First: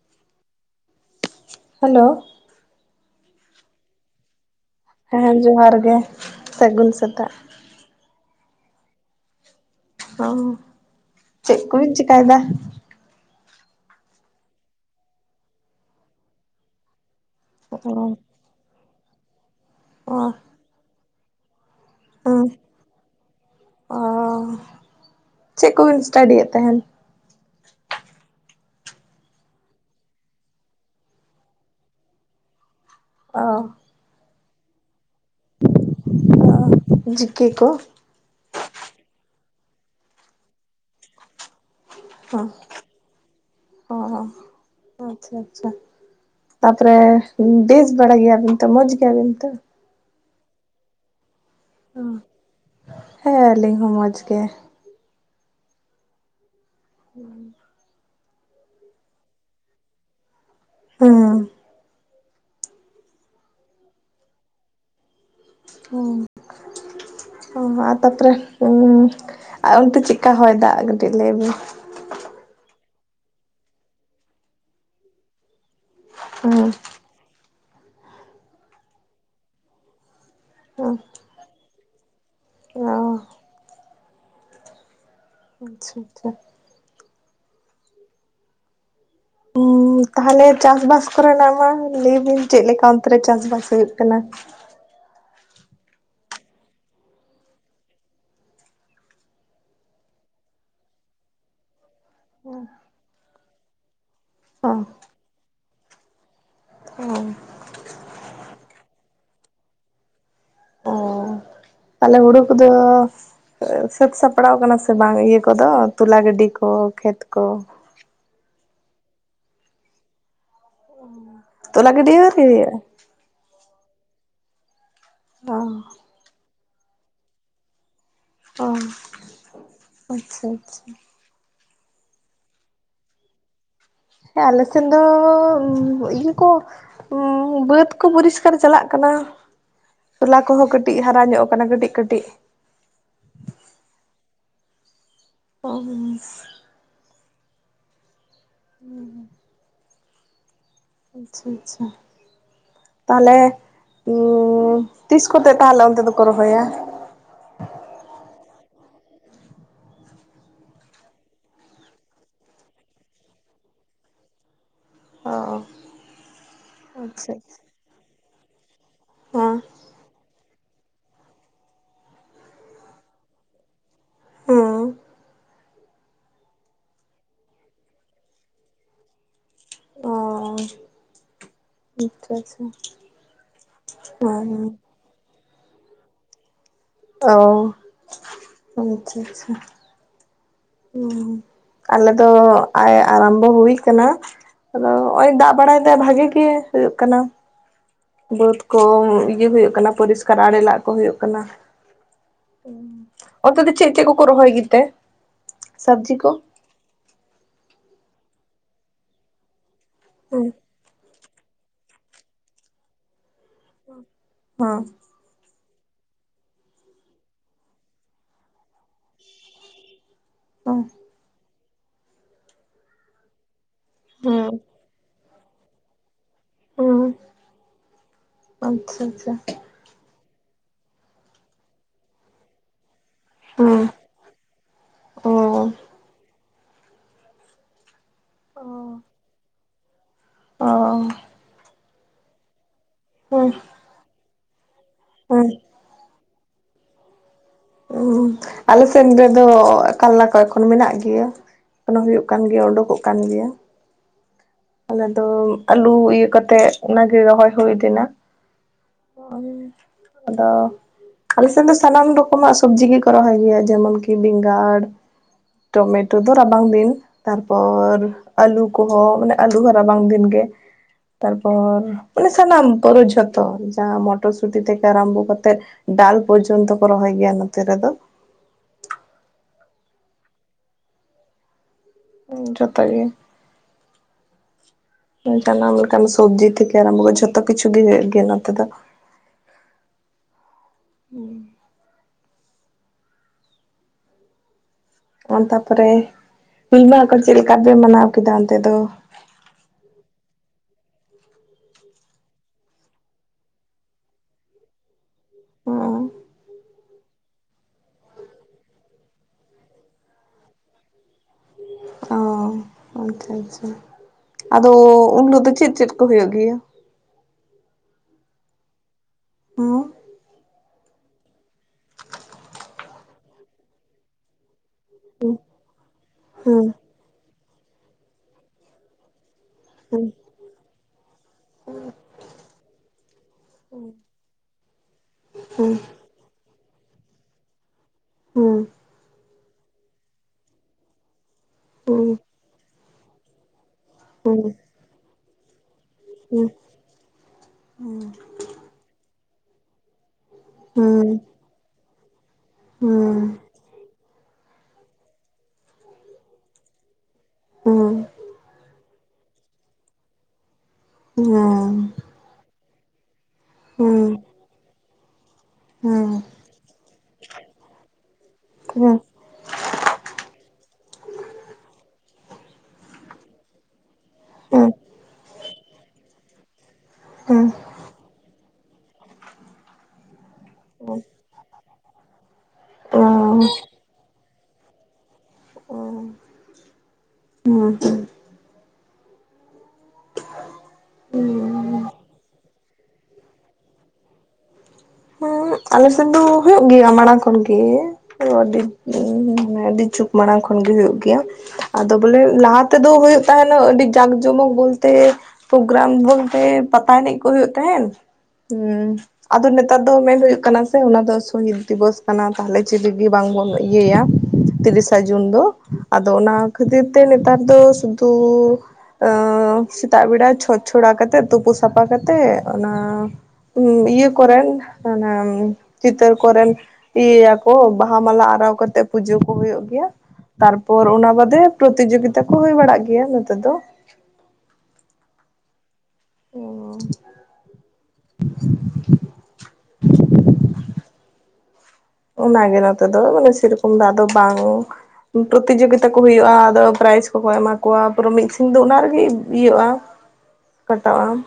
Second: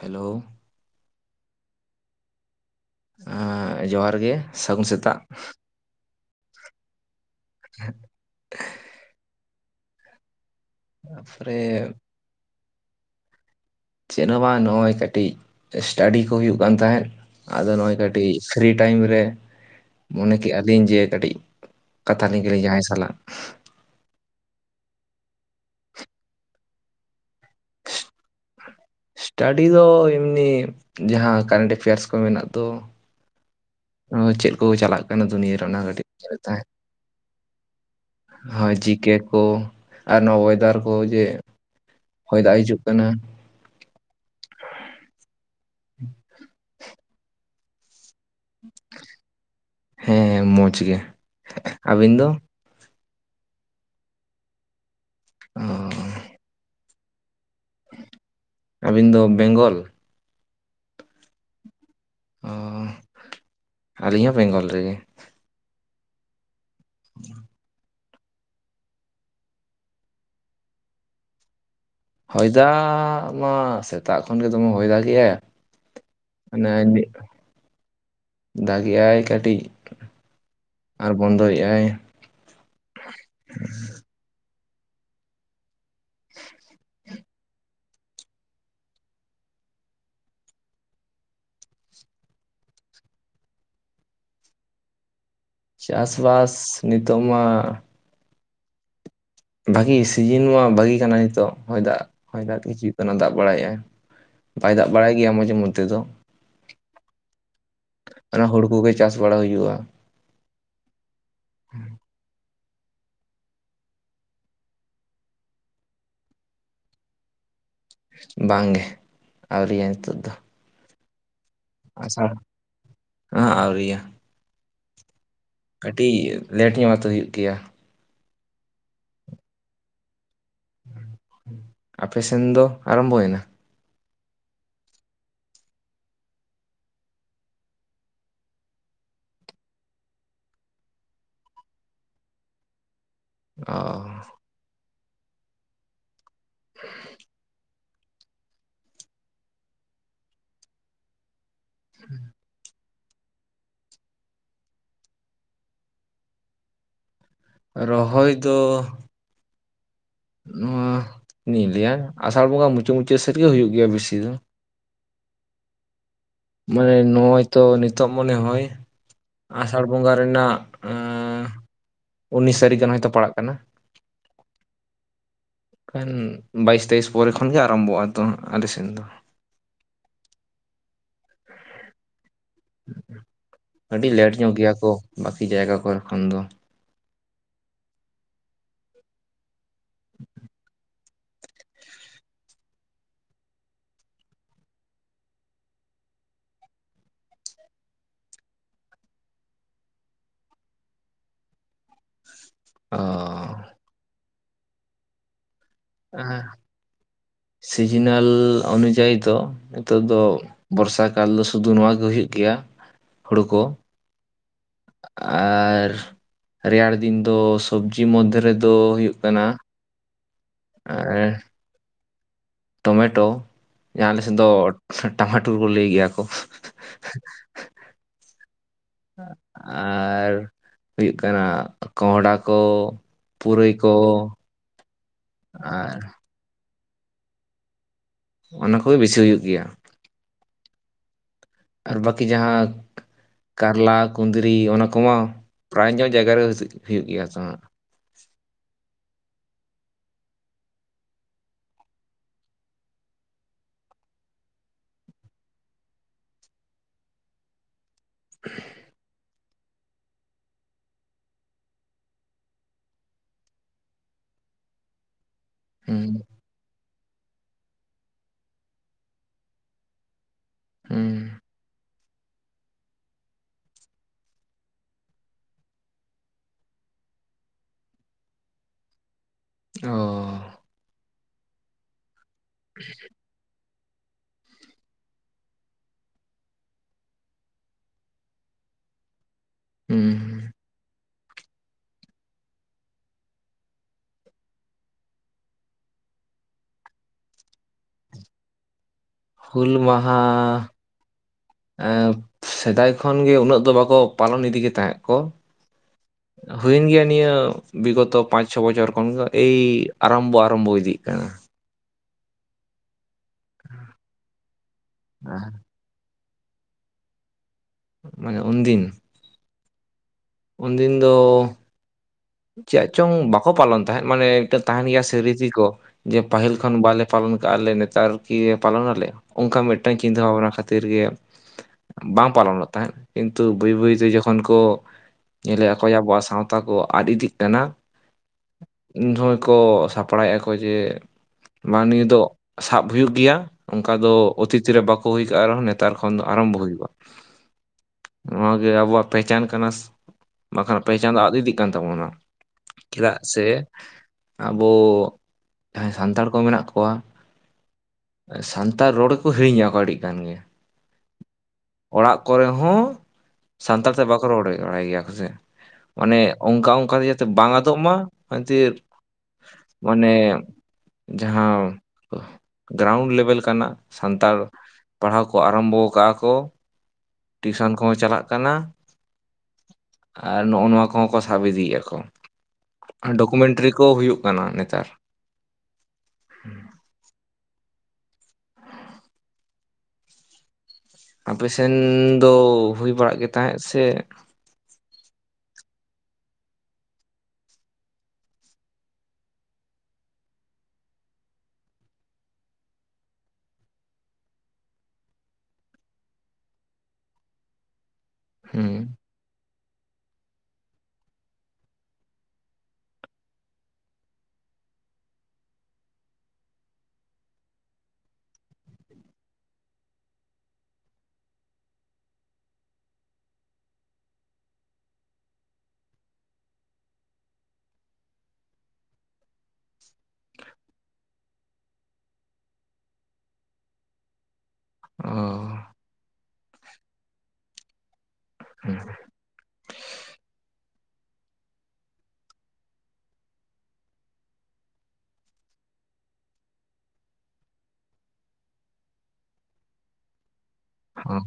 Hello, hello, ᱡᱚᱦᱟᱨ ᱜᱮ ᱥᱟᱹᱜᱩᱱ ᱥᱮᱫ ᱦᱮᱸ ᱡᱚᱦᱟᱨ ᱜᱮ ᱥᱟᱹᱜᱩᱱ ᱥᱮᱛᱟᱜ᱾ [inaudible] ᱚ ᱛᱟᱯᱚᱨᱮ ᱪᱮᱫ ᱠᱚᱵᱤᱱ ᱪᱮᱠᱟᱭᱫᱟ? ᱪᱮᱫ ᱦᱚᱸ ᱵᱟᱝ ᱱᱚᱜᱼᱭ ᱠᱟᱹᱴᱤᱡ ᱮᱴᱟᱰᱤ ᱠᱚ ᱦᱩᱭᱩᱜ ᱠᱟᱱ ᱛᱟᱦᱮᱸᱫ ᱟᱫᱚ ᱚ ᱱᱚᱜᱚᱭ ᱠᱟᱹᱴᱤᱡ᱾ ᱯᱷᱨᱤ ᱴᱟᱭᱤᱢ ᱨᱮ ᱚ ᱢᱚᱱᱮ ᱠᱮᱜᱼᱟ ᱞᱤᱧ ᱡᱮ ᱠᱟᱹᱴᱤᱡᱼᱼ ᱠᱟᱛᱷᱟ ᱱᱤᱠ ᱞᱮ ᱡᱟᱦᱟᱸᱭ ᱥᱟᱞᱟᱜ᱾ ᱚ ᱪᱮᱫ ᱠᱚᱵᱤᱱ ᱥᱴᱟᱰᱤᱭᱮᱫ ᱛᱟᱦᱮᱱ? ᱥᱴᱟᱰᱤ ᱫᱚ ᱮᱢᱱᱤ ᱡᱟᱦᱟᱸ ᱠᱟᱨᱮᱱᱴ ᱮᱯᱷᱮᱭᱟᱨᱥ ᱠᱚ ᱢᱮᱱᱟᱜ ᱫᱚ᱾ ᱚᱻ ᱪᱮᱫ ᱠᱚ ᱪᱟᱞᱟᱜ ᱠᱟᱱᱟ ᱫᱩᱱᱭᱟᱹᱨ ᱨᱮ ᱚᱱᱟ ᱠᱟᱹᱴᱤᱡ ᱧᱮᱞᱮ ᱛᱟᱦᱮᱸᱱ᱾ ᱡᱤᱠᱮ ᱠᱚ ᱦᱚᱭ ᱡᱤᱠᱮ ᱠᱚ ᱟᱨ ᱱᱚᱣᱟ ᱚᱭᱮᱫᱟᱨ ᱠᱚ ᱡᱮ ᱦᱚᱭ ᱚ ᱫᱟᱜ ᱦᱤᱡᱩᱜ ᱠᱟᱱᱟ᱾ ᱚ ᱟᱪᱪᱷᱟ ᱟᱪᱪᱷᱟ ᱛᱟᱯᱚᱨᱮ ᱵᱮᱥ ᱵᱟᱲᱟ ᱜᱮᱭᱟᱢ᱾ ᱮ ᱢᱚᱡᱽ ᱜᱮᱭᱟ ᱵᱤᱱ ᱛᱚ, ᱦᱮᱸ ᱦᱮᱸ ᱢᱚᱡᱽ ᱜᱮ᱾ ᱟᱹᱵᱤᱱ ᱫᱚ ᱦᱩᱸ ᱟᱹᱞᱤᱧ ᱦᱚᱸ ᱢᱚᱡᱽ ᱜᱮ᱾ ᱚᱻ [unintelligible] ᱟᱹᱵᱤᱱ ᱫᱚ ᱵᱮᱝᱜᱚᱞ? ᱦᱩᱸᱻ ᱚ ᱟᱹᱞᱤᱧ ᱦᱚᱸ ᱵᱮᱝᱜᱚᱞ ᱨᱮᱜᱮ᱾ ᱦ [inaudible] ᱚ ᱛᱟᱯᱚᱨᱮ ᱚᱱᱛᱮ ᱪᱮᱫᱠᱟ ᱦᱚᱭ ᱫᱟᱜ ᱠᱟᱹᱴᱤᱡ ᱞᱟᱹᱭ ᱵᱤᱱ ᱦᱚᱭ ᱫᱟᱜ ᱢᱟ ᱥᱮᱛᱟᱜ ᱠᱷᱚᱱ ᱜᱮ ᱫᱚᱢᱮ ᱦᱚᱭ ᱫᱟᱜ ᱠᱮᱜᱼᱟᱭ᱾ ᱦᱮᱸ [unintelligible] ᱫᱟᱜᱮ-ᱟᱭ ᱠᱟᱹᱴᱤᱡ ᱚ ᱟᱨ ᱵᱚᱱᱫᱚᱭᱮᱜᱼᱟᱭ᱾ ᱟᱪᱪᱷᱟ ᱟᱪᱪᱷᱟ᱾ [inaudible] [unintelligible] ᱛᱟᱦᱚᱞᱮ ᱪᱟᱥᱵᱟᱥ ᱠᱚᱨᱮᱱᱟᱜ ᱢᱟ ᱞᱟᱹᱭᱵᱤᱱ ᱪᱮᱫᱞᱮᱠᱟ ᱚᱱᱛᱮ ᱨᱮ ᱪᱟᱥᱵᱟᱥ ᱦᱩᱭᱩᱜ ᱠᱟᱱᱟ? ᱪᱟᱥᱵᱟᱥ ᱱᱤᱛᱚᱜ ᱢᱟᱼᱼ ᱵᱷᱟᱜᱤ ᱥᱤᱡᱤᱱ ᱢᱟ ᱵᱷᱟᱜᱤ ᱠᱟᱱᱟ ᱱᱤᱛᱚᱜ ᱦᱚᱭ ᱫᱟᱜ ᱦᱚᱭ ᱫᱟᱜ ᱜᱮ ᱪᱤ ᱚᱱᱟ ᱫᱟᱜ ᱵᱟᱲᱟᱭᱮᱫᱟᱭ᱾ ᱚ ᱵᱟᱭ ᱫᱟᱜ ᱵᱟᱲᱟᱭ ᱜᱮᱭᱟ ᱢᱟᱡᱷᱮ ᱢᱚᱫᱽᱫᱷᱮ ᱫᱚ ᱾ ᱚ ᱚᱱᱟ ᱦᱩᱲᱩ ᱠᱚᱜᱮ ᱪᱟᱥ ᱵᱟᱲᱟ ᱦᱩᱭᱩᱜᱼᱟ᱾ ᱚ ᱦᱮᱸ [inaudible] ᱛᱟᱦᱚᱞᱮ ᱦᱩᱲᱩ ᱠᱚ ᱫᱚᱼᱼ ᱥᱟᱹᱛ ᱥᱟᱯᱲᱟᱣ ᱟᱠᱟᱱᱟ ᱥᱮ ᱵᱟᱝ ᱤᱭᱟᱹ ᱠᱚᱫᱚ ᱛᱚᱞᱟ ᱜᱟᱹᱰᱤ ᱠᱚ ᱠᱷᱮᱛ ᱠᱚ᱾ ᱵᱟᱝᱜᱮ ᱟᱣᱨᱤᱭᱟ ᱦᱮᱛᱳᱜ ᱫᱚ᱾ ᱛᱚᱞᱟ ᱜᱟᱰᱤ ᱦᱚᱸ ᱟᱣᱨᱤ ᱦᱳᱭᱳᱜ- ᱟ? ᱚᱦᱚᱜ ᱟᱣᱨᱤᱭᱟ᱾ ᱚ ᱠᱟᱹᱤᱡ ᱞᱮᱴ ᱧᱚᱜ ᱟᱛᱮ ᱦᱩᱭᱩᱜ ᱜᱮᱭᱟ᱾ ᱚ ᱟᱪᱪᱷᱟ ᱟᱪᱪᱷᱟ᱾ ᱟᱯᱮ ᱥᱮᱱ ᱫᱚ ᱟᱨᱟᱢᱵᱚᱭᱮᱱᱟ? ᱦᱮᱸ ᱟᱞᱮ ᱥᱮᱱ ᱫᱚ ᱤᱭᱟᱹ ᱠᱚᱼᱼ ᱦᱩᱸ ᱵᱟᱹᱫᱽ ᱠᱚ ᱯᱚᱨᱤᱥᱠᱟᱨ ᱪᱟᱞᱟᱜ ᱠᱟᱱᱟ᱾ ᱛᱚᱞᱟ ᱠᱚᱦᱚᱸ ᱠᱟᱹᱴᱤᱡ ᱦᱟᱨᱟ ᱧᱚᱜ ᱟᱠᱟᱱᱟ ᱠᱟ. ᱴᱤᱡ ᱠᱟᱹᱴᱤᱡ᱾ ᱚᱻ ᱚ ᱟᱪᱪᱷᱟ ᱟᱪᱪᱷᱟ ᱛᱟᱦᱚᱞᱮ, ᱩ ᱛᱤᱥ ᱠᱚᱛᱮ ᱛᱟᱦᱚᱞᱮ ᱚᱱᱛᱮ ᱫᱚᱠᱚ ᱨᱚᱦᱚᱭᱟ? ᱨᱚᱦᱚᱭ ᱫᱚ ᱱᱚᱣᱟ ᱤᱧᱹ ᱞᱟᱹᱭᱟ ᱟᱥᱟᱲ ᱵᱚᱸᱜᱟ ᱢᱩᱪᱟᱹᱫ ᱢᱩᱪᱟᱹᱫ ᱥᱮᱫ ᱜᱮ ᱦᱩᱭᱩᱜ ᱜᱮᱭᱟ ᱵᱮᱥᱤ ᱫᱚ ᱚ ᱢᱟᱱᱮ ᱟᱪᱪᱷᱟ ᱟᱪᱪᱷᱟ ᱱᱚᱜᱼᱚᱭ ᱛᱚ ᱱᱤᱛᱚᱜ ᱢᱚᱱᱮ ᱦᱳᱭ ᱦᱮᱸ [unintelligible] ᱟᱥᱟᱲ ᱵᱚᱸᱜᱟ ᱨᱮᱱᱟᱜ ᱮᱸ ᱩᱱᱤᱥ ᱛᱟᱹᱨᱤᱠᱷ ᱜᱟᱱ ᱦᱚᱭᱛᱳ ᱯᱟᱲᱟᱜ ᱠᱟᱱᱟ ᱦᱚᱸ ᱠᱷᱟᱱ ᱵᱟᱭᱤᱥ ᱛᱮᱭᱤᱥ ᱯᱚᱨᱮ ᱠᱷᱚᱱᱜᱮ ᱟᱨᱟᱢᱵᱷᱚᱜᱼᱟ ᱛᱚ ᱟᱞᱮ ᱥᱮᱫ ᱫᱚ ᱚ [unintelligible] ᱟᱹᱰᱤ ᱞᱮᱴ ᱧᱚᱜ ᱦᱮᱸ ᱜᱮᱭᱟ ᱠᱚ ᱵᱟᱠᱤ ᱡᱟᱭᱜᱟ ᱠᱚᱨᱮ ᱠᱷᱚᱱ ᱫᱚ ᱚ ᱟᱪᱪᱷᱟ ᱟᱪᱪᱷᱟ [unintelligible] ᱟᱞᱮ ᱫᱚ ᱟᱭ ᱟᱨᱟᱢᱵᱚ ᱦᱩᱭ ᱠᱟᱱᱟ ᱟᱫᱚ ᱦᱚᱜ-ᱚᱭ ᱫᱟᱜ ᱵᱟᱲᱟᱭ ᱫᱟᱭ ᱵᱷᱟᱜᱮ ᱜᱮ ᱦᱩᱭᱩᱜ ᱠᱟᱱᱟ ᱵᱟᱹᱫᱽ ᱠᱚ ᱤᱭᱟᱹ ᱦᱩᱭᱩᱜ ᱠᱟᱱᱟ ᱯᱚᱨᱤᱥᱠᱟᱨ ᱟᱲᱮ ᱞᱟᱜ ᱠᱚ ᱦᱩᱭᱩᱜ ᱠᱟᱱᱟ ᱟ ᱚᱛᱮ ᱫᱚ ᱪᱮᱫ ᱪᱮᱫ ᱠᱚᱠᱚ ᱨᱚᱦᱚᱭ ᱜᱮ ᱛᱮ? ᱦᱮ ᱥᱤᱡᱤᱱᱟᱞ ᱚᱱᱩᱡᱟᱭᱤ ᱫᱚ ᱱᱤᱛᱚᱜ ᱫᱚ ᱦᱮᱸ ᱵᱚᱨᱥᱟ ᱠᱟᱞ ᱫᱚ ᱥᱩᱫᱩ ᱱᱚᱣᱟ ᱜᱮ ᱦᱩᱭᱩᱜ ᱜᱮᱭᱟ, ᱦᱩᱲᱳ ᱠᱚ ᱦᱮᱸ ᱟᱨ ᱨᱮᱭᱟᱲ ᱫᱤᱱ ᱫᱚ ᱥᱚᱵᱡᱤ ᱢᱚᱫᱽᱫᱷᱮ ᱨᱮᱫᱚ ᱦᱩᱭᱩᱜ ᱠᱟᱱᱟ ᱦᱮᱸ [unintelligible] ᱴᱚᱢᱮᱴᱳ ᱡᱟᱦᱟᱸ ᱟᱞᱮ ᱥᱮᱫ ᱫᱚ ᱦᱮᱸ ᱴᱟᱢᱟᱴᱩᱨ ᱠᱚ ᱞᱟᱹᱭ ᱜᱮᱭᱟ ᱠᱚ ᱦᱮᱸ ᱟᱪᱪᱷᱟ ᱟᱪᱪᱷᱟ ᱟᱨ ᱦᱩᱭᱩᱜ ᱠᱟᱱᱟ ᱠᱚᱸᱦᱰᱟ ᱠᱚ ᱦᱮᱸ ᱯᱩᱨᱟᱹᱭ ᱠᱚ ᱚ ᱟᱨ ᱚᱱᱟ ᱠᱚᱜᱮ ᱵᱮᱥᱤ ᱦᱩᱭᱩᱜ ᱜᱮᱭᱟ ᱚ ᱟᱨ ᱵᱟᱠᱤ ᱡᱟᱦᱟᱸ ᱦᱮᱸ ᱠᱟᱨᱞᱟ ᱠᱩᱸᱫᱽᱨᱤ ᱚᱱᱟ ᱠᱚᱢᱟ ᱦᱮᱸ ᱯᱨᱟᱭ ᱧᱚᱜ ᱡᱟᱭᱜᱟ ᱨᱮ [unintelligible] ᱦᱩᱭᱩᱜ ᱜᱮᱭᱟ ᱛᱚ ᱦᱟᱸᱜ ᱩᱸ ᱟᱞᱮ ᱥᱮᱱ ᱨᱮᱫᱚ ᱠᱟᱞᱞᱟ ᱠᱚ ᱮᱠᱷᱚᱱ ᱢᱮᱱᱟᱜ ᱜᱮᱭᱟ ᱮᱠᱷᱚᱱᱚ ᱦᱩᱭᱩᱜ ᱠᱟᱱ ᱜᱮᱭᱟ ᱩᱰᱩᱠᱚᱜ ᱠᱟᱱ ᱜᱮᱭᱟ ᱟᱞᱮ ᱫᱚ ᱟᱞᱩ ᱤᱭᱟᱹ ᱠᱟᱛᱮᱜ ᱚᱱᱟᱜᱤ ᱨᱚᱦᱚᱭ ᱦᱩᱭ ᱞᱮᱱᱟ [unintelligible] ᱟᱫᱚ ᱟᱞᱮᱥᱮᱫ ᱫᱚ ᱥᱟᱱᱟᱢ ᱨᱚᱠᱚᱢᱟᱜ ᱥᱚᱵᱡᱤ ᱜᱮᱠᱚ ᱨᱚᱦᱚᱭ ᱜᱮᱭᱟ ᱡᱮᱢᱚᱱᱠᱤ ᱵᱮᱸᱜᱟᱲ ᱦᱩᱸ ᱴᱚᱢᱮᱴᱳ ᱫᱚ ᱨᱟᱵᱟᱝ ᱫᱤᱱ ᱛᱟᱨᱯᱚᱨ ᱟᱹᱞᱩ ᱠᱚᱦᱚᱸ ᱢᱟᱱᱮ ᱟᱹᱞᱩ ᱦᱚ ᱨᱟᱵᱟᱝ ᱫᱤᱱ ᱜᱮ ᱦᱩᱸ ᱛᱟᱨᱯᱚᱨ ᱢᱟᱱᱮ ᱥᱟᱱᱟᱢ ᱯᱚᱨᱳ ᱡᱷᱚᱛᱚ ᱡᱟᱦᱟᱸ ᱢᱚᱴᱚᱨ ᱥᱩᱴᱤ ᱛᱷᱮᱠᱮ ᱟᱨᱟᱢᱵᱷᱚ ᱠᱟᱛᱮᱫ ᱰᱟᱞ ᱯᱚᱨᱡᱚᱱᱛᱚ ᱠᱚ ᱨᱚᱦᱚᱭ ᱜᱮᱭᱟ ᱱᱚᱛᱮ ᱨᱮᱫᱚ ᱚ ᱡᱷᱚᱛᱚ ᱜᱮ ᱡᱟᱱᱟᱢ ᱞᱮᱠᱟᱱ ᱥᱚᱵᱽᱡᱤ ᱛᱷᱮᱠᱮ ᱟᱨᱟᱢᱵᱚ [unintelligible] ᱡᱷᱚᱛ ᱠᱷᱤᱪᱤ ᱜᱮᱭᱟ ᱱᱚᱛᱮ ᱫᱚ ᱦᱮᱸ ᱦᱮᱸ ᱛᱟᱨᱯᱚᱨᱮ ᱦᱩᱞ ᱢᱟᱦᱟ ᱠᱚ ᱪᱮᱫ ᱞᱮᱠᱟ ᱯᱮ ᱢᱟᱱᱟᱣ ᱠᱮᱫᱟ ᱚᱱᱛᱮ ᱫᱚ᱾ ᱦᱩᱞ ᱢᱟᱦᱟ ᱮᱸ ᱥᱮᱫᱟᱭ ᱠᱷᱚᱱ ᱜᱮ ᱩᱱᱟᱹᱜ ᱫᱚ ᱵᱟᱠᱚ ᱯᱟᱞᱚᱱ ᱤᱫᱤ ᱜᱮ ᱛᱟᱦᱮᱸᱫ ᱠᱚ, ᱚ ᱦᱩᱭᱮᱱ ᱜᱮᱭᱟ ᱱᱤᱭᱟᱹ ᱵᱤᱜᱚᱛᱚ ᱯᱟᱸᱪ ᱪᱷᱚ ᱵᱚᱪᱷᱚᱨ ᱠᱷᱚᱱᱜ ᱮᱭ ᱟᱨᱟᱢᱵᱚ ᱟᱨᱟᱢᱵᱚ ᱤᱫᱤᱜ ᱠᱟᱱᱟ᱾ ᱚ, ᱟᱪᱪᱷᱟ ᱟᱪᱪᱷᱟ, ᱟᱫᱚ ᱩᱱ ᱦᱤᱞᱳ ᱫᱚ ᱪᱮᱫ ᱪᱮᱫ ᱠᱚ ᱦᱩᱭᱩᱜ ᱜᱮᱭᱟ? ᱢᱟᱱᱮ ᱩᱱᱫᱤᱱ ᱦᱩᱸ ᱩᱱ ᱫᱤᱱ ᱫᱚ ᱪᱮᱫ ᱪᱚᱝ ᱵᱟᱠᱚ ᱯᱟᱞᱚᱱ ᱛᱟᱦᱮᱸᱫ, ᱢᱟᱱᱮ ᱢᱤᱫᱴᱮᱱ ᱛᱟᱦᱮᱱ ᱜᱮᱭᱟ ᱥᱮ ᱨᱤᱛᱤ ᱠᱚ ᱡᱮ ᱯᱟᱹᱦᱤᱞ ᱦᱩᱸ ᱠᱷᱚᱱ ᱵᱟᱞᱮ ᱯᱟᱞᱚᱱ ᱠᱟᱜᱼᱟ ᱞᱮ, ᱱᱮᱛᱟᱨ ᱠᱤ ᱯᱟᱞᱚᱱ ᱟᱞᱮ ᱚᱱᱠᱟ ᱢᱤᱫᱴᱟᱝ ᱦᱩᱸ ᱪᱤᱱᱛᱟᱹ ᱵᱷᱟᱵᱱᱟ ᱠᱷᱟᱹᱛᱤᱨ ᱜᱮ ᱵᱟᱝ ᱯᱟᱞᱚᱱᱚᱜ ᱛᱟᱦᱮᱸᱫ ᱠᱤᱱᱛᱩ ᱵᱟᱹᱭ ᱵᱟᱹᱭ ᱛᱮ ᱡᱚᱠᱷᱚᱱ ᱠᱚ ᱧᱮᱞ ᱮ ᱦᱩᱸ ᱟᱠᱚ ᱟᱵᱚᱣᱟᱜ ᱥᱟᱶᱛᱟ ᱠᱚ ᱟᱫ ᱤᱫᱤᱜ ᱠᱟᱱᱟ ᱦᱩᱸ ᱩᱱ ᱡᱚᱦᱚᱡ ᱠᱚ ᱥᱟᱯᱲᱟᱣᱮᱫᱼᱟ ᱠᱚ ᱡᱮ ᱢᱟ ᱱᱤᱭᱟᱹ ᱦᱩᱸ ᱫᱚ ᱥᱟᱵ ᱦᱩᱭᱩᱜ ᱜᱮᱭᱟ᱾ ᱚᱱᱠᱟ ᱫᱚ ᱦᱩᱸ ᱚᱛᱤᱛ ᱨᱮ ᱵᱟᱠᱚ ᱦᱩᱭᱠᱟᱜ-ᱟ ᱨᱮᱦᱚᱸ ᱱᱮᱛᱟᱨ ᱠᱷᱚᱱ ᱫᱚ ᱦᱩᱸ ᱟᱨᱟᱢᱵᱷᱚ ᱦᱩᱭᱩᱜᱼᱟ᱾ ᱱᱚᱣᱟ ᱜᱮ ᱟᱵᱚᱣᱟᱜ ᱯᱮᱭᱪᱟᱱ ᱠᱟᱱᱟ ᱵᱟᱠᱷᱟᱱ ᱦᱩᱸ ᱦᱩᱸ ᱯᱮᱭᱪᱟᱱ ᱫᱚ ᱟᱫ ᱤᱫᱤ ᱠᱟᱱ ᱛᱟᱵᱚᱱᱟ ᱪᱮᱫᱟᱜ ᱦᱩᱸ ᱥᱮ ᱟᱵᱚ ᱡᱟᱦᱟᱸᱭ ᱥᱟᱱᱛᱟᱲ ᱠᱚ ᱢᱮᱱᱟᱜ ᱠᱚᱣᱟ ᱦᱩᱸ ᱥᱟᱱᱛᱟᱲ ᱨᱚᱲ ᱜᱮᱠᱚ ᱦᱤᱲᱤᱧ ᱟᱠᱚ ᱟᱹᱰᱤ ᱜᱟᱱ ᱜᱮ ᱦᱮᱸ ᱚᱲᱟᱜ ᱠᱚᱨᱮ ᱦᱚᱸ ᱥᱟᱱᱛᱟᱲ ᱛᱮ ᱵᱟᱠᱚ ᱨᱚᱲ ᱵᱟᱲᱟᱭ ᱜᱮᱭᱟ ᱠᱚ ᱥᱮ ᱢᱟᱱᱮ ᱚᱱᱠᱟ ᱚᱱᱠᱟ ᱛᱮ ᱡᱟᱛᱮ ᱵᱟᱝ ᱟᱫᱚᱜ ᱢᱟ ᱢᱮᱱᱛᱮ ᱢᱟᱱᱮ ᱡᱟᱦᱟᱸ ᱜᱨᱟᱣᱩᱱᱰ ᱞᱮᱵᱮᱞ ᱠᱟᱱᱟ ᱥᱟᱱᱛᱟᱲ ᱯᱟᱲᱦᱟᱣ ᱠᱚ ᱟᱨᱟᱢᱵᱷᱚ ᱟᱠᱟᱜ-ᱟ ᱠᱚ ᱦᱮᱸ ᱴᱤᱭᱩᱥᱚᱱ ᱠᱚᱦᱚᱸ ᱪᱟᱞᱟᱜ ᱠᱟᱱᱟ ᱟᱨ ᱱᱚᱜ-ᱚ ᱱᱚᱣᱟ ᱠᱚᱦᱚᱸ ᱠᱚ ᱥᱟᱵ ᱤᱫᱤᱭᱮᱫ ᱟᱠᱚ ᱟᱨ ᱚ ᱦᱩᱸ ᱰᱚᱠᱩᱢᱮᱱᱴᱨᱤ ᱠᱚ ᱦᱩᱭᱩᱜ ᱠᱟᱱᱟ ᱱᱮᱛᱟᱨ ᱚ ᱦᱩᱸ ᱦᱮᱸ ᱟᱯᱮ ᱥᱮᱱ ᱫᱚ ᱦᱩᱭ ᱵᱟᱲᱟᱜ ᱜᱮ ᱛᱟᱦᱮᱸᱫ ᱥᱮ ᱦᱮᱸ ᱟᱞᱮᱥᱮᱫ ᱫᱚ ᱦᱩᱭᱩᱜ ᱜᱮᱭᱟ ᱢᱟᱲᱟᱝ ᱠᱷᱚᱱᱜᱤ ᱟᱹᱰᱤ, ᱟᱹᱰᱤ ᱡᱩᱜᱽ ᱢᱟᱲᱟᱝ ᱠᱷᱚᱱ ᱜᱮ ᱦᱩᱭᱩᱜ ᱜᱮᱭᱟ ᱟᱫᱚ ᱵᱚᱞᱮ ᱞᱟᱦᱟ ᱛᱮᱫᱚ ᱦᱩᱭᱩᱜ ᱛᱟᱦᱮᱱᱟ ᱟᱹᱰᱤ ᱡᱟᱠ ᱡᱚᱢᱚᱠ ᱵᱚᱞᱛᱮ ᱯᱨᱚᱜᱨᱟᱢ ᱵᱚᱞᱛᱮ ᱯᱟᱛᱟ ᱮᱱᱮᱡ ᱠᱚ ᱦᱩᱭᱩᱜ ᱛᱟᱦᱮᱸᱱ, ᱦᱩᱸ ᱦᱩᱸ ᱟᱫᱚ ᱱᱮᱛᱟᱨ ᱫᱚ ᱢᱮᱱ ᱦᱩᱭᱩᱜ ᱠᱟᱱᱟ ᱥᱮ ᱚᱱᱟ ᱫᱚ ᱥᱚᱦᱤᱛ ᱫᱤᱵᱚᱥ ᱠᱟᱱᱟ ᱛᱟᱦᱚᱞᱮ ᱪᱤᱞᱤ ᱜᱮ ᱵᱟᱝ ᱵᱚᱱ ᱤᱭᱟᱹᱭᱟ ᱛᱤᱨᱤᱥᱟ ᱡᱩᱱ ᱫᱚ, ᱟᱫᱚ ᱚᱱᱟ ᱠᱷᱟᱹᱛᱤᱨ ᱛᱮ ᱱᱮᱛᱟᱨ ᱫᱚ ᱥᱩᱫᱷᱩ ᱥᱮᱛᱟᱜ ᱵᱮᱲᱟ ᱪᱷᱚᱸᱪ ᱪᱷᱚᱲᱟ ᱠᱟᱛᱮᱫ ᱛᱩᱯᱩ ᱥᱟᱯᱷᱟ ᱠᱟᱛᱮᱜ ᱚᱱᱟ ᱤᱭᱟᱹ ᱠᱚᱨᱮᱱ ᱚᱱᱟ ᱪᱤᱛᱟᱹᱨ ᱠᱚᱨᱮᱱ ᱤᱭᱟᱹᱭᱟ ᱠᱚ ᱵᱟᱦᱟ ᱢᱟᱞᱟ ᱟᱨᱟᱣ ᱠᱟᱛᱮᱜ ᱯᱩᱡᱟᱹ ᱠᱚ ᱦᱩᱭᱩᱜ ᱜᱮᱭᱟ᱾ ᱛᱟᱨᱯᱚᱨ ᱚᱱᱟ ᱵᱟᱫᱮ ᱯᱨᱚᱛᱤᱡᱳᱜᱤᱛᱟ ᱠᱚ ᱦᱩᱭ ᱵᱟᱲᱟᱜ ᱜᱮᱭᱟ ᱱᱚᱛᱮ ᱫᱚ᱾ ᱚ, ᱦᱩᱸ ᱚᱱᱟ ᱜᱮ ᱱᱚᱛᱮ ᱫᱚ ᱢᱟᱱᱮ ᱥᱮᱨᱚᱠᱚᱢ ᱫᱚ ᱟᱫᱚ ᱵᱟᱝ ᱯᱨᱚᱛᱤᱤᱡᱳᱜᱤᱛᱟ ᱠᱚ ᱦᱩᱭᱩᱜᱼᱟ, ᱟᱫᱚ ᱯᱨᱟᱭᱤᱡᱽ ᱠᱚᱠᱚ ᱮᱢᱟ ᱠᱚᱣᱟ ᱯᱩᱨᱟᱹ ᱢᱤᱫ ᱥᱤᱸᱧ ᱫᱚ ᱚᱱᱟ ᱨᱮᱜᱮ ᱤᱭᱟᱹᱜᱼᱟ᱾ [inaudible] ᱠᱟᱴᱟᱜ-ᱟ ᱚᱸ ᱚ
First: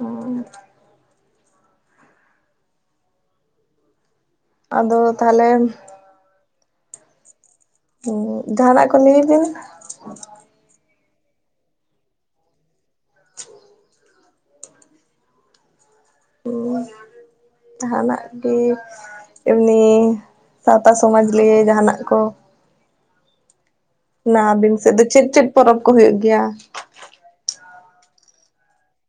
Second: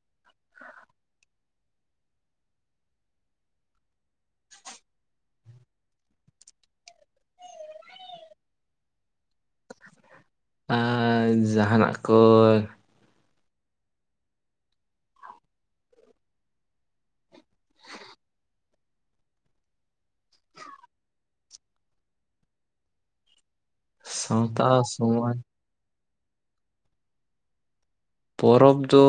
ᱩᱸ ᱟᱫᱚ ᱛᱟᱦᱞᱮᱼᱼ ᱡᱟᱦᱟᱱᱟᱜ ᱠᱚ ᱞᱟᱹᱭ ᱫᱟ, ᱟᱸ ᱡᱟᱦᱟᱸᱱᱟᱜ ᱠᱚᱼᱼ [inaudible] ᱚ ᱡᱟᱦᱟᱸᱱᱟᱜ ᱜᱮᱼᱼ ᱮᱢᱱᱤ ᱥᱟᱸᱣᱛᱟ ᱥᱚᱢᱟᱡᱽ ᱞᱤᱭᱮ ᱡᱟᱦᱟᱸᱱᱟᱜ ᱠᱚᱼᱼ ᱞᱟ ᱟᱹᱵᱤᱱ ᱥᱟᱶᱛᱟ ᱥᱮᱫ ᱫᱚ ᱪᱮᱫ ᱥᱚᱢᱟᱡᱽ ᱪᱮᱫ ᱯᱚᱨᱚᱵᱽ ᱠᱚ ᱦᱤᱭᱩᱜ ᱜᱮᱭᱟ? ᱯᱚᱨᱚᱵᱽ ᱫᱚᱻ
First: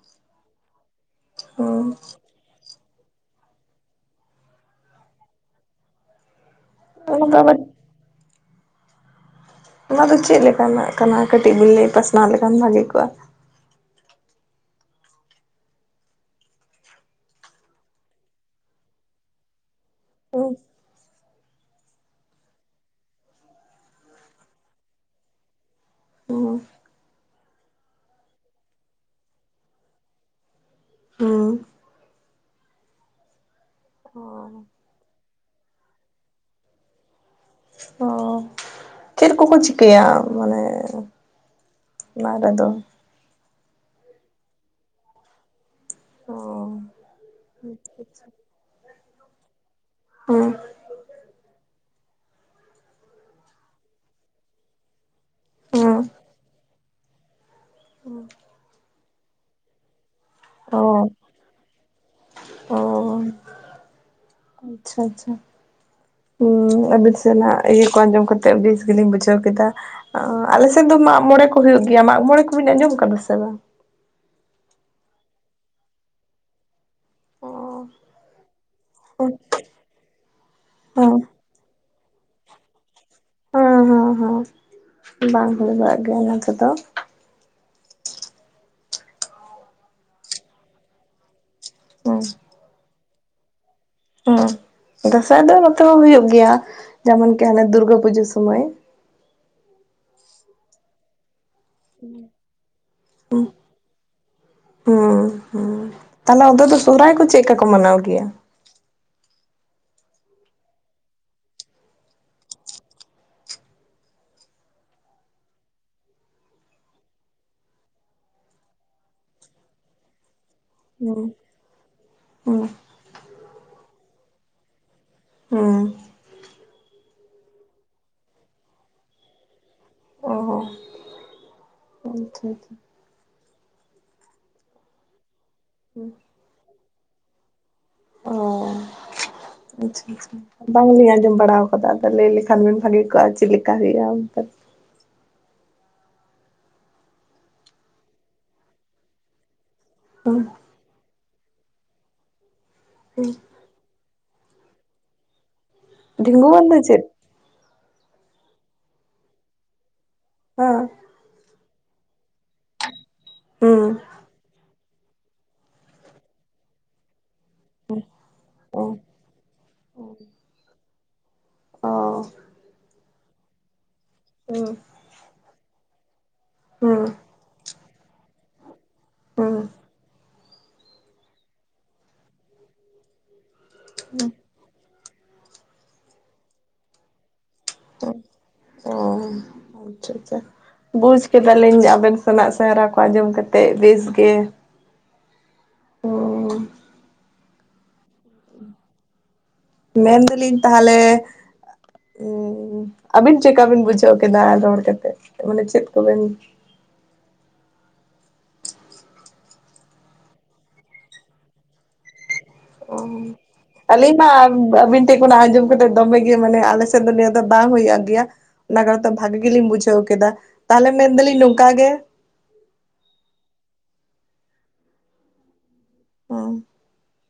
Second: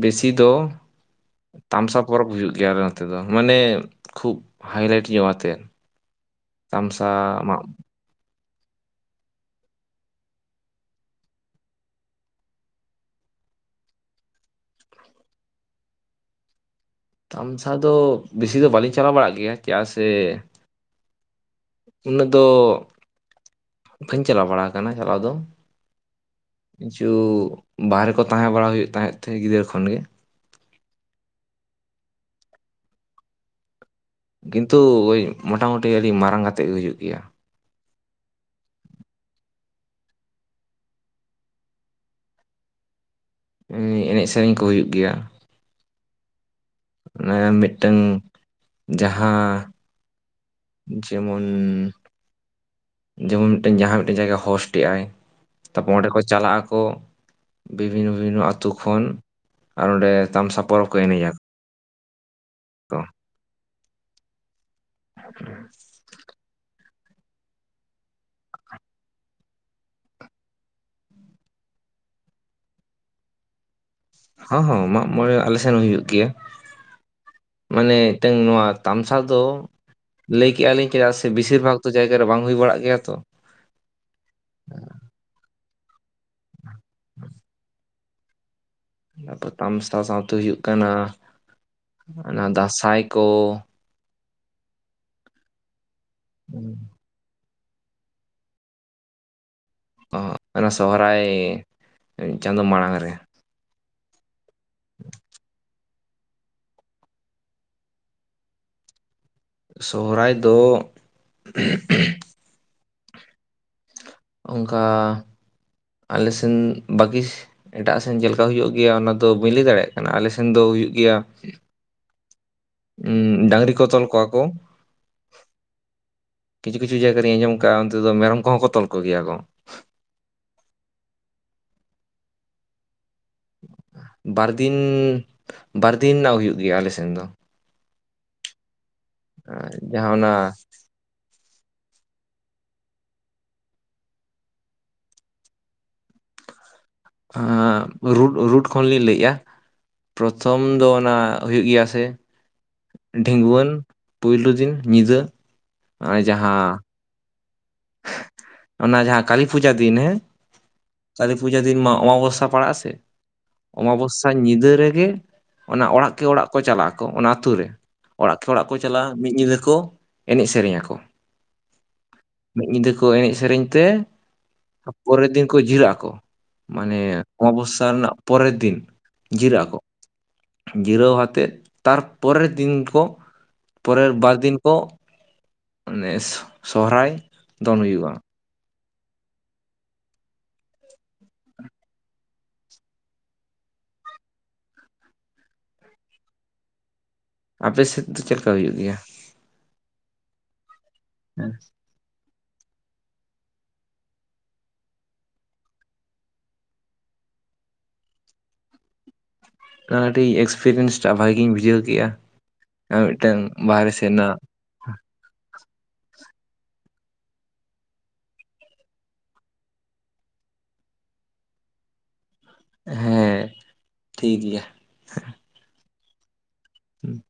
ᱵᱮᱥᱤ ᱫᱚᱼᱼ ᱦᱩᱸ 'ᱛᱟᱢᱥᱟ' ᱯᱚᱨᱚᱵᱽ ᱦᱩᱭᱩᱜ ᱜᱮᱭᱟ ᱟᱞᱮ ᱱᱚᱛᱮ ᱫᱚ ᱢᱟᱱᱮ ᱠᱷᱩᱵ ᱦᱟᱭᱞᱟᱭᱤᱴ ᱧᱚᱜ ᱟᱛᱮᱫ᱾ ᱛᱟᱢᱥᱟ ᱚᱱᱟ ᱫᱚ ᱟᱵᱟᱨ ᱢᱟᱜ ᱚᱱᱟᱫᱚ ᱪᱮᱫ ᱞᱮᱠᱟᱱᱟᱜ ᱠᱟᱱᱟ ᱠᱟᱹᱴᱤᱡ ᱵᱤ ᱞᱟᱹᱭ ᱯᱟᱥᱱᱟᱣ ᱞᱮᱠᱷᱟᱱ ᱵᱷᱟᱹᱞᱤ ᱠᱚᱜ-ᱟ᱾ ᱛᱟᱢᱥᱟ ᱫᱚ ᱵᱮᱥᱤ ᱫᱚ ᱵᱟᱹᱞᱤᱧ ᱪᱟᱞᱟᱜ ᱵᱟᱲᱟᱜ ᱜᱮᱭᱟ ᱪᱮᱫᱟᱜ ᱥᱮᱼᱼ ᱦᱩᱸ ᱩᱱᱟᱹᱜ ᱫᱚᱼᱼ ᱵᱟᱹᱧ ᱪᱟᱞᱟᱣ ᱵᱟᱲᱟ ᱟᱠᱟᱱᱟ ᱪᱟᱞᱟᱣ ᱫᱚ, ᱚᱸ ᱠᱤᱪᱷᱩ ᱵᱟᱦᱨᱮ ᱠᱚ ᱛᱟᱦᱮᱸ ᱵᱟᱲᱟ ᱦᱩᱭᱩᱜ ᱛᱟᱦᱮᱸᱫ ᱛᱮ ᱜᱤᱫᱽᱨᱟᱹ ᱠᱷᱚᱱ ᱜᱮ, ᱦᱩᱸ ᱠᱤᱱᱛᱩ ᱳᱭ ᱢᱚᱴᱟ ᱢᱩᱴᱤ ᱟᱹᱰᱤ ᱢᱟᱨᱟᱝ ᱠᱟᱛᱮᱫ ᱜᱮ ᱦᱩᱭᱩᱜ ᱜᱮᱭᱟ᱾ ᱚ ᱪᱮᱫ ᱠᱚ-ᱠᱚ ᱪᱤᱠᱟᱹᱭᱟ ᱢᱟᱱᱮᱼᱼ ᱚᱱᱟᱨᱮ ᱫᱚ ᱩᱱᱤ ᱮᱱᱮᱡ ᱥᱮᱨᱮᱧ ᱠᱚ ᱦᱩᱭᱩᱜ ᱜᱮᱭᱟ᱾ ᱚᱻ ᱢᱟᱱᱮ ᱢᱤᱫᱴᱟᱹᱝ ᱡᱟᱦᱟᱸᱻ ᱦᱳ ᱡᱮᱢᱚᱱᱼᱼ ᱡᱮᱢᱚᱱ ᱢᱤᱫᱴᱮᱱ ᱡᱟᱦᱟᱸ ᱢᱤᱫᱴᱮᱱ ᱡᱟᱭᱜᱟ ᱦᱚᱥᱴᱮᱜ ᱟᱭ ᱛᱟᱨᱯᱚᱨ ᱦᱩᱸ ᱚᱸᱰᱮ ᱠᱚ ᱪᱟᱞᱟᱜ ᱟᱠᱚᱼᱼ ᱵᱤᱵᱷᱤᱱᱱᱚ ᱵᱤᱵᱷᱤᱱᱱᱚ ᱟᱛᱳ ᱠᱷᱚᱱ ᱟᱨ ᱚᱸᱰᱮ ᱛᱟᱢᱥᱟ ᱚ ᱯᱚᱨᱚᱵᱽ ᱠᱚ ᱮᱱᱮᱡ ᱟ᱾ ᱛᱚ ᱩᱸ ᱟᱪᱪᱷᱟ-ᱟᱪᱪᱷᱟ ᱦᱩᱸ ᱟᱹᱵᱤᱱ ᱥᱮᱱᱟᱜ ᱤᱭᱟᱹ ᱠᱚ ᱟᱸᱡᱚᱢ ᱠᱟᱛᱮᱜ ᱵᱮᱥ ᱜᱮᱞᱤᱧ ᱵᱩᱡᱷᱟᱹᱣ ᱠᱮᱫᱟ᱾ ᱟᱸ ᱟᱞᱮ ᱥᱮᱫ ᱫᱚ ᱢᱟᱜᱽ-ᱢᱚᱬᱮ ᱠᱚ ᱦᱩᱭᱩᱜ ᱜᱮᱭᱟ ᱢᱟᱜᱽ-ᱢᱚᱬᱮ ᱠᱚ ᱵᱤᱱ ᱟᱸᱡᱚᱢ ᱟᱠᱟᱫᱟ ᱥᱮ ᱵᱟᱝ? ᱦᱚᱸ ᱦᱚᱸ ᱢᱟᱜᱽ-ᱢᱚᱬᱮ ᱟᱞᱮ ᱥᱮᱱ ᱦᱚᱸ ᱦᱩᱭᱩᱜ ᱜᱮᱭᱟ ᱢᱟᱱᱮ ᱛᱮᱦᱮᱧ ᱱᱚᱣᱟ ᱟᱛᱼᱼ ᱛᱟᱢᱥᱟ ᱫᱚ ᱞᱟᱹᱭ ᱠᱮᱫᱮᱜ-ᱟ ᱞᱤᱧ ᱦᱮᱸ ᱪᱮᱫᱟᱜ ᱥᱮ ᱵᱤᱥᱤᱨ ᱵᱷᱟᱜᱽ ᱛᱚ ᱡᱟᱭᱜᱟ ᱨᱮ ᱵᱟᱝ ᱦᱩᱭ ᱵᱟᱲᱟᱜ ᱜᱮᱭᱟ ᱛᱚ, ᱦᱮᱸ ᱦᱮᱸ ᱦᱮᱸ ᱵᱟᱝ ᱦᱩᱭ ᱵᱟᱲᱟᱜ ᱜᱮᱭᱟ ᱚᱱᱟ ᱠᱚ ᱫᱚ, [inaudible] ᱚᱱᱟ ᱯᱚᱨ ᱛᱟᱢᱥᱟ ᱥᱟᱸᱣᱛᱮ ᱦᱩᱭᱩᱜ ᱠᱟᱱᱟ ᱦᱮᱸ ᱚᱱᱟ ᱫᱟᱥᱟᱸᱭ ᱠᱚᱼᱼ ᱩᱸ ᱫᱟᱸᱥᱟᱭ ᱫᱚ ᱱᱚᱛᱮ ᱦᱚᱸ ᱦᱩᱭᱩᱜ ᱜᱮᱭᱟ ᱡᱮᱢᱚᱱ ᱠᱤ ᱟᱞᱮ ᱫᱩᱨᱜᱟᱹ ᱯᱩᱡᱟᱹ ᱥᱩᱢᱚᱭᱼᱼ ᱚ ᱚᱱᱟ ᱥᱚᱦᱨᱟᱭ ᱪᱟᱸᱫᱚ ᱢᱟᱲᱟᱝ ᱨᱮ, [inaudible] ᱦᱮᱸ ᱦᱮ ᱛᱟᱦᱞᱮ ᱚᱫᱚ ᱫᱚ ᱥᱚᱦᱨᱟᱭ ᱠᱚ ᱪᱮᱫ ᱠᱟ ᱠᱚ ᱢᱟᱱᱟᱣ ᱜᱮᱭᱟ? ᱥᱚᱦᱨᱟᱭ ᱫᱚᱼᱼ ᱚᱱᱠᱟ ᱟᱞᱮ ᱥᱮᱱ ᱵᱟᱜᱤ ᱮᱴᱟᱜ ᱥᱮᱱ ᱪᱮᱫ ᱞᱮᱠᱟ ᱦᱩᱭᱩᱜ ᱜᱮᱭᱟ ᱚᱱᱟ ᱫᱚ ᱵᱟᱹᱧ ᱞᱟᱹᱭ ᱫᱟᱲᱮᱭᱟᱜ ᱠᱟᱱᱟ, ᱟᱞᱮ ᱥᱮᱱ ᱫᱚ ᱦᱩᱭᱩᱜ ᱠᱟᱱᱟᱼᱼ [unintelligible] ᱦᱮᱸ ᱩᱸ ᱰᱟᱝᱨᱤ ᱠᱚ ᱛᱚᱞ ᱠᱚᱣᱟ ᱠᱚ ᱦᱮᱸ ᱠᱤᱪᱷᱩ ᱠᱤᱪᱷᱩ ᱡᱟᱭᱜᱟ ᱨᱤᱧᱸ ᱟᱸᱡᱚᱢ ᱠᱟᱜ-ᱟ ᱚᱱᱛᱮ ᱫᱚ ᱢᱮᱨᱚᱢ ᱠᱚᱦᱚᱸ ᱠᱚ ᱛᱚᱞ ᱠᱚᱜ ᱜᱮᱭᱟ ᱠᱚ ᱚ ᱟᱪᱪᱷᱟ ᱪᱷᱟ ᱵᱟᱨ ᱫᱤᱱ ᱵᱟᱨ ᱫᱤᱱ ᱨᱮᱱᱟᱜ ᱦᱩᱭᱩᱜ ᱜᱮᱭᱟ ᱟᱞᱮ ᱥᱮᱱ ᱫᱚ᱾ ᱚ ᱟᱪᱪᱷᱟ ᱡᱟᱦᱟᱸ ᱚᱱᱟ ᱟᱪᱪᱷᱟ ᱵᱟᱝᱞᱤᱧ ᱟᱸᱡᱚᱢ ᱵᱟᱲᱟᱣ ᱠᱟᱫᱟ ᱞᱟᱹᱭ ᱞᱮᱠᱷᱟᱱ ᱵᱮᱱ ᱵᱷᱟᱹᱜᱮ ᱠᱚᱜᱼᱟ ᱪᱮᱫ ᱠᱮᱠᱟ ᱦᱩᱭᱩᱜᱼᱟ ᱚᱱᱛᱮ? ᱚ ᱨᱩᱴ ᱨᱩᱴ ᱠᱷᱚᱱᱞᱤᱧ ᱞᱟᱹᱭᱮᱜᱼᱟ ᱦᱩᱸ ᱯᱨᱚᱛᱷᱚᱢ ᱫᱚ ᱚᱱᱟ ᱦᱩᱭᱩᱜ ᱜᱮᱭᱟ ᱥᱮ ᱰᱷᱤᱸᱜᱣᱟᱹᱱ ᱯᱩᱭᱞᱩ ᱫᱤᱱ ᱧᱤᱫᱟᱹ ᱚᱱᱮ ᱰᱷᱤᱸᱜᱣᱟᱹᱱ ᱡᱟᱦᱟᱸ ᱫᱚ ᱪᱮᱫ? ᱚᱱᱟ ᱡᱟᱦᱟᱸ ᱠᱟᱹᱞᱤ ᱯᱩᱡᱟᱹ ᱫᱤᱱ ᱦᱮᱸ ᱦᱟ ᱠᱟᱞᱤ ᱯᱩᱡᱟ ᱫᱤᱱ ᱢᱟ ᱚᱢᱟᱵᱚᱥᱥᱟ ᱯᱟᱲᱟᱜᱼᱟ ᱥᱮ ᱦᱩᱸ ᱚᱢᱟᱵᱚᱥ ᱧᱤᱫᱟᱹ ᱨᱮᱜᱮ ᱚᱱᱟ ᱚᱲᱟᱜ ᱠᱮ ᱚᱲᱟᱜ ᱠᱚ ᱪᱟᱞᱟᱜ ᱟᱠᱚ ᱚᱱᱟ ᱟᱛᱩ ᱨᱮ ᱚᱲᱟᱜ ᱠᱮ ᱚᱲᱟᱜ ᱠᱚ ᱚ ᱪᱟᱞᱟᱜᱼᱟ ᱢᱤᱫ ᱧᱤᱫᱟᱹ ᱠᱚ ᱮᱱᱮᱡ ᱥᱮᱨᱮᱧ ᱟᱠᱚ ᱚ ᱢᱤᱫ ᱧᱤᱫᱟᱹ ᱠᱚ ᱮᱱᱮᱡ ᱥᱮᱨᱮᱧ ᱛᱮ ᱦᱩᱸ ᱯᱚᱨᱮ ᱫᱤᱱ ᱠᱚ ᱡᱤᱨᱟᱹᱜ ᱟᱠᱚ ᱦᱩᱸ ᱢᱟᱱᱮ ᱚᱢᱟᱵᱚᱥ ᱨᱮᱱᱟᱜ ᱯᱚᱨᱮ ᱫᱤᱱ ᱦᱩᱸ ᱡᱤᱨᱟᱹᱜ ᱟᱠᱚ ᱡᱤᱨᱟᱹᱣ ᱟᱛᱮᱫ ᱛᱟᱨᱯᱚᱨᱮᱨ ᱫᱤᱱ ᱠᱚ ᱯᱚᱨᱮᱨ ᱵᱟᱨ ᱫᱤᱱ ᱠᱚ ᱢᱮᱱᱮ ᱥᱚᱦᱨᱟᱭ ᱫᱚᱱ ᱦᱩᱭᱩᱜᱼᱟ ᱚ ᱪᱷᱟ ᱪᱷᱟ ᱵᱩᱡᱽ ᱠᱮᱫᱟᱞᱤᱧ ᱟᱵᱮᱱ ᱥᱮᱱᱟᱜ ᱥᱮᱦᱮᱨᱟ ᱠᱚ ᱟᱸᱡᱚᱢ ᱠᱟᱛᱮ ᱵᱮᱥ ᱜᱮ ᱟᱯᱮ ᱥᱮᱫ ᱫᱚ ᱪᱮᱫ ᱞᱮᱠᱟ ᱦᱩᱭᱩᱜ ᱜᱮᱭᱟ? ᱢᱮᱱᱫᱟᱞᱤᱧ ᱛᱟᱦᱚᱞᱮ ᱦᱮᱸ ᱩᱸ ᱟᱹᱵᱤᱱ ᱪᱮᱫ ᱠᱟ ᱵᱤᱱ ᱵᱩᱡᱷᱟᱹᱣ ᱠᱮᱫᱟ ᱨᱚᱲ ᱠᱟᱛᱮ? ᱢᱟᱱᱮ ᱪᱮᱫ ᱠᱚᱵᱮᱱ ᱠᱟᱦᱟ ᱴᱤ ᱮᱠᱥᱯᱮᱨᱮᱭᱮᱱ ᱴᱟᱜ ᱵᱷᱟᱜᱤ ᱜᱤᱧ ᱵᱩᱡᱷᱟᱹᱣ ᱠᱮᱜᱼᱟ ᱟᱨ ᱢᱤᱫᱴᱟᱝ ᱵᱟᱦᱨᱮ ᱥᱮᱜ ᱱᱟᱜ ᱵᱟᱹᱵᱤᱱ ᱛᱤ ᱠᱚᱱᱟᱜ ᱟᱸᱡᱚᱢ ᱠᱟᱛᱮᱫ ᱫᱚᱢᱮ ᱜᱮ ᱢᱟᱱᱮ ᱟᱞᱮᱥᱮᱫ ᱫᱚ ᱱᱤᱭᱟᱹ ᱫᱚ ᱵᱟᱝ ᱦᱩᱭᱩᱜ ᱜᱮᱭᱟ ᱞᱟᱜᱟᱨ ᱛᱮ ᱵᱷᱟᱜᱮ ᱜᱮᱞᱤᱧ ᱵᱩᱡᱷᱟᱹᱣ ᱠᱮᱫᱟ ᱛᱟᱦᱚᱞᱮ ᱢᱮᱱ ᱫᱚᱞᱤᱧ ᱱᱚᱝᱠᱟ ᱜᱮ ᱦᱮᱸ ᱴᱷᱤᱠ ᱜᱮᱭᱟ ᱦᱳ ᱦᱩᱸ